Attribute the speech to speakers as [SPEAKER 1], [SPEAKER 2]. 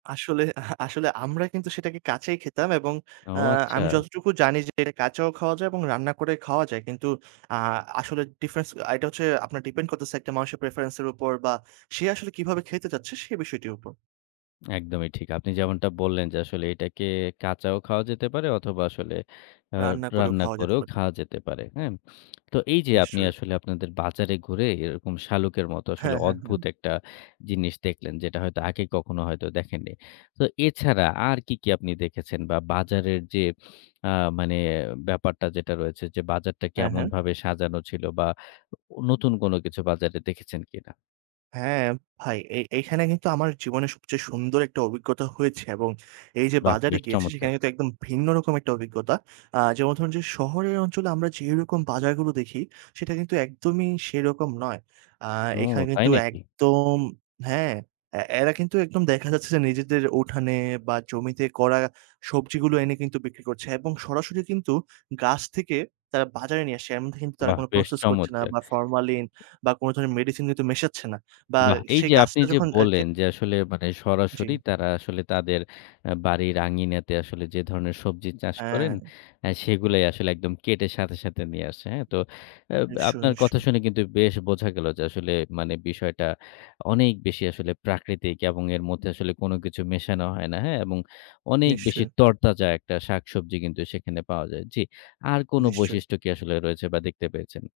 [SPEAKER 1] আসলে আহা আসলে আমরা কিন্তু সেটাকে কাঁচাই খেতাম এবং
[SPEAKER 2] ও
[SPEAKER 1] আ আমি
[SPEAKER 2] আচ্ছা।
[SPEAKER 1] যতটুকু জানি যে এটা কাঁচাও খাওয়া যায় এবং রান্না করে খাওয়া যায়। কিন্তু আ আসলে ডিফারেন্স আ এটা হচ্ছে আপনার ডিপেন্ড করছে একটা মানুষের প্রেফারেন্স এর উপর বা সে আসলে কিভাবে খেতে চাচ্ছে সে বিষয়টির উপর।
[SPEAKER 2] একদমই ঠিক। আপনি যেমনটা বললেন যে আসলে এটাকে কাঁচাও খাওয়া যেতে পারে অথবা আসলে আ
[SPEAKER 1] রান্না করেও
[SPEAKER 2] রান্না
[SPEAKER 1] খাওয়া যেতে
[SPEAKER 2] করেও
[SPEAKER 1] পারে।
[SPEAKER 2] খাওয়া যেতে পারে। হ্যাঁ? তো এই যে আপনি
[SPEAKER 1] নিশ্চয়ই।
[SPEAKER 2] আসলে আপনাদের বাজারে ঘুরে এরকম শালুকের মতো আসলে
[SPEAKER 1] হ্যাঁ, হ্যাঁ,
[SPEAKER 2] অদ্ভুত
[SPEAKER 1] হ্যাঁ।
[SPEAKER 2] একটা জিনিস দেখলেন। যেটা হয়তো আগে কখনো হয়তো দেখেননি। তো এছাড়া আর কি, কি আপনি দেখেছেন বা বাজারের যেয়ে আ মানে ব্যাপারটা যেটা রয়েছে যে বাজারটা
[SPEAKER 1] হ্যাঁ, হ্যাঁ।
[SPEAKER 2] কেমনভাবে সাজানো ছিল বা অ নতুন কোনো কিছু বাজারে দেখেছেন কিনা?
[SPEAKER 1] হ্যাঁ ভাই, এ এখানে কিন্তু আমার জীবনের সবচেয়ে সুন্দর একটা অভিজ্ঞতা হয়েছে এবং এই যে
[SPEAKER 2] বাহ!
[SPEAKER 1] বাজারে
[SPEAKER 2] বেশ
[SPEAKER 1] গিয়েছি
[SPEAKER 2] চমৎকার!
[SPEAKER 1] সেখানে কিন্তু একদম ভিন্ন রকম একটা অভিজ্ঞতা। আ যেমন ধরুন যে শহরের অঞ্চলে আমরা যেরকম বাজারগুলো দেখি, সেটা কিন্তু একদমই সেরকম নয়। আ
[SPEAKER 2] ও
[SPEAKER 1] এখানে
[SPEAKER 2] তাই
[SPEAKER 1] কিন্তু
[SPEAKER 2] নাকি?
[SPEAKER 1] একদম হ্যাঁ এ্যা এরা কিন্তু একদম দেখা যাচ্ছে যে নিজেদের উঠানে বা জমিতে করা সবজিগুলো এনে কিন্তু বিক্রি করছে এবং সরাসরি কিন্তু গাছ থেকে তারা বাজারে নিয়ে আসছে। এমন থে কিন্তু তারা
[SPEAKER 2] বাহ!
[SPEAKER 1] কোন
[SPEAKER 2] বেশ
[SPEAKER 1] প্রসেস করছে না
[SPEAKER 2] চমৎকার!
[SPEAKER 1] বা ফরমালিন বা কোন ধরনের মেডিসিন কিন্তু মেশাচ্ছে না। বা
[SPEAKER 2] বাহ! এই
[SPEAKER 1] সেই
[SPEAKER 2] যে আপনি
[SPEAKER 1] গাছটা
[SPEAKER 2] যে
[SPEAKER 1] যখন আ যে
[SPEAKER 2] বললেন যে আসলে মানে সরাসরি
[SPEAKER 1] জি।
[SPEAKER 2] তারা আসলে তাদের আ বাড়ির আঙিনাতে আসলে যে ধরনের সবজি চাষ করেন
[SPEAKER 1] হ্যাঁ।
[SPEAKER 2] আ সেগুলো আসলে একদম কেটে সাথে, সাথে নিয়ে আসে। হ্যাঁ তো আপ
[SPEAKER 1] নিশ্চই,
[SPEAKER 2] আপনার কথা
[SPEAKER 1] নিশ্চয়ই।
[SPEAKER 2] শুনে কিন্তু বেশ বোঝা গেল যে আসলে মানে বিষয়টা অনেক বেশি আসলে প্রাকৃতিক এবং এর মধ্যে আসলে কোন কিছু মেশানো হয় না। হ্যাঁ এবং অনেক বেশি
[SPEAKER 1] নিশ্চয়ই।
[SPEAKER 2] তরতাজা একটা শাকসবজি কিন্তু সেখানে পাওয়া যায়। জি, আর কোন
[SPEAKER 1] নিশ্চয়ই।
[SPEAKER 2] বৈশিষ্ট্য কি আসলে রয়েছে বা দেখতে পেয়েছেন?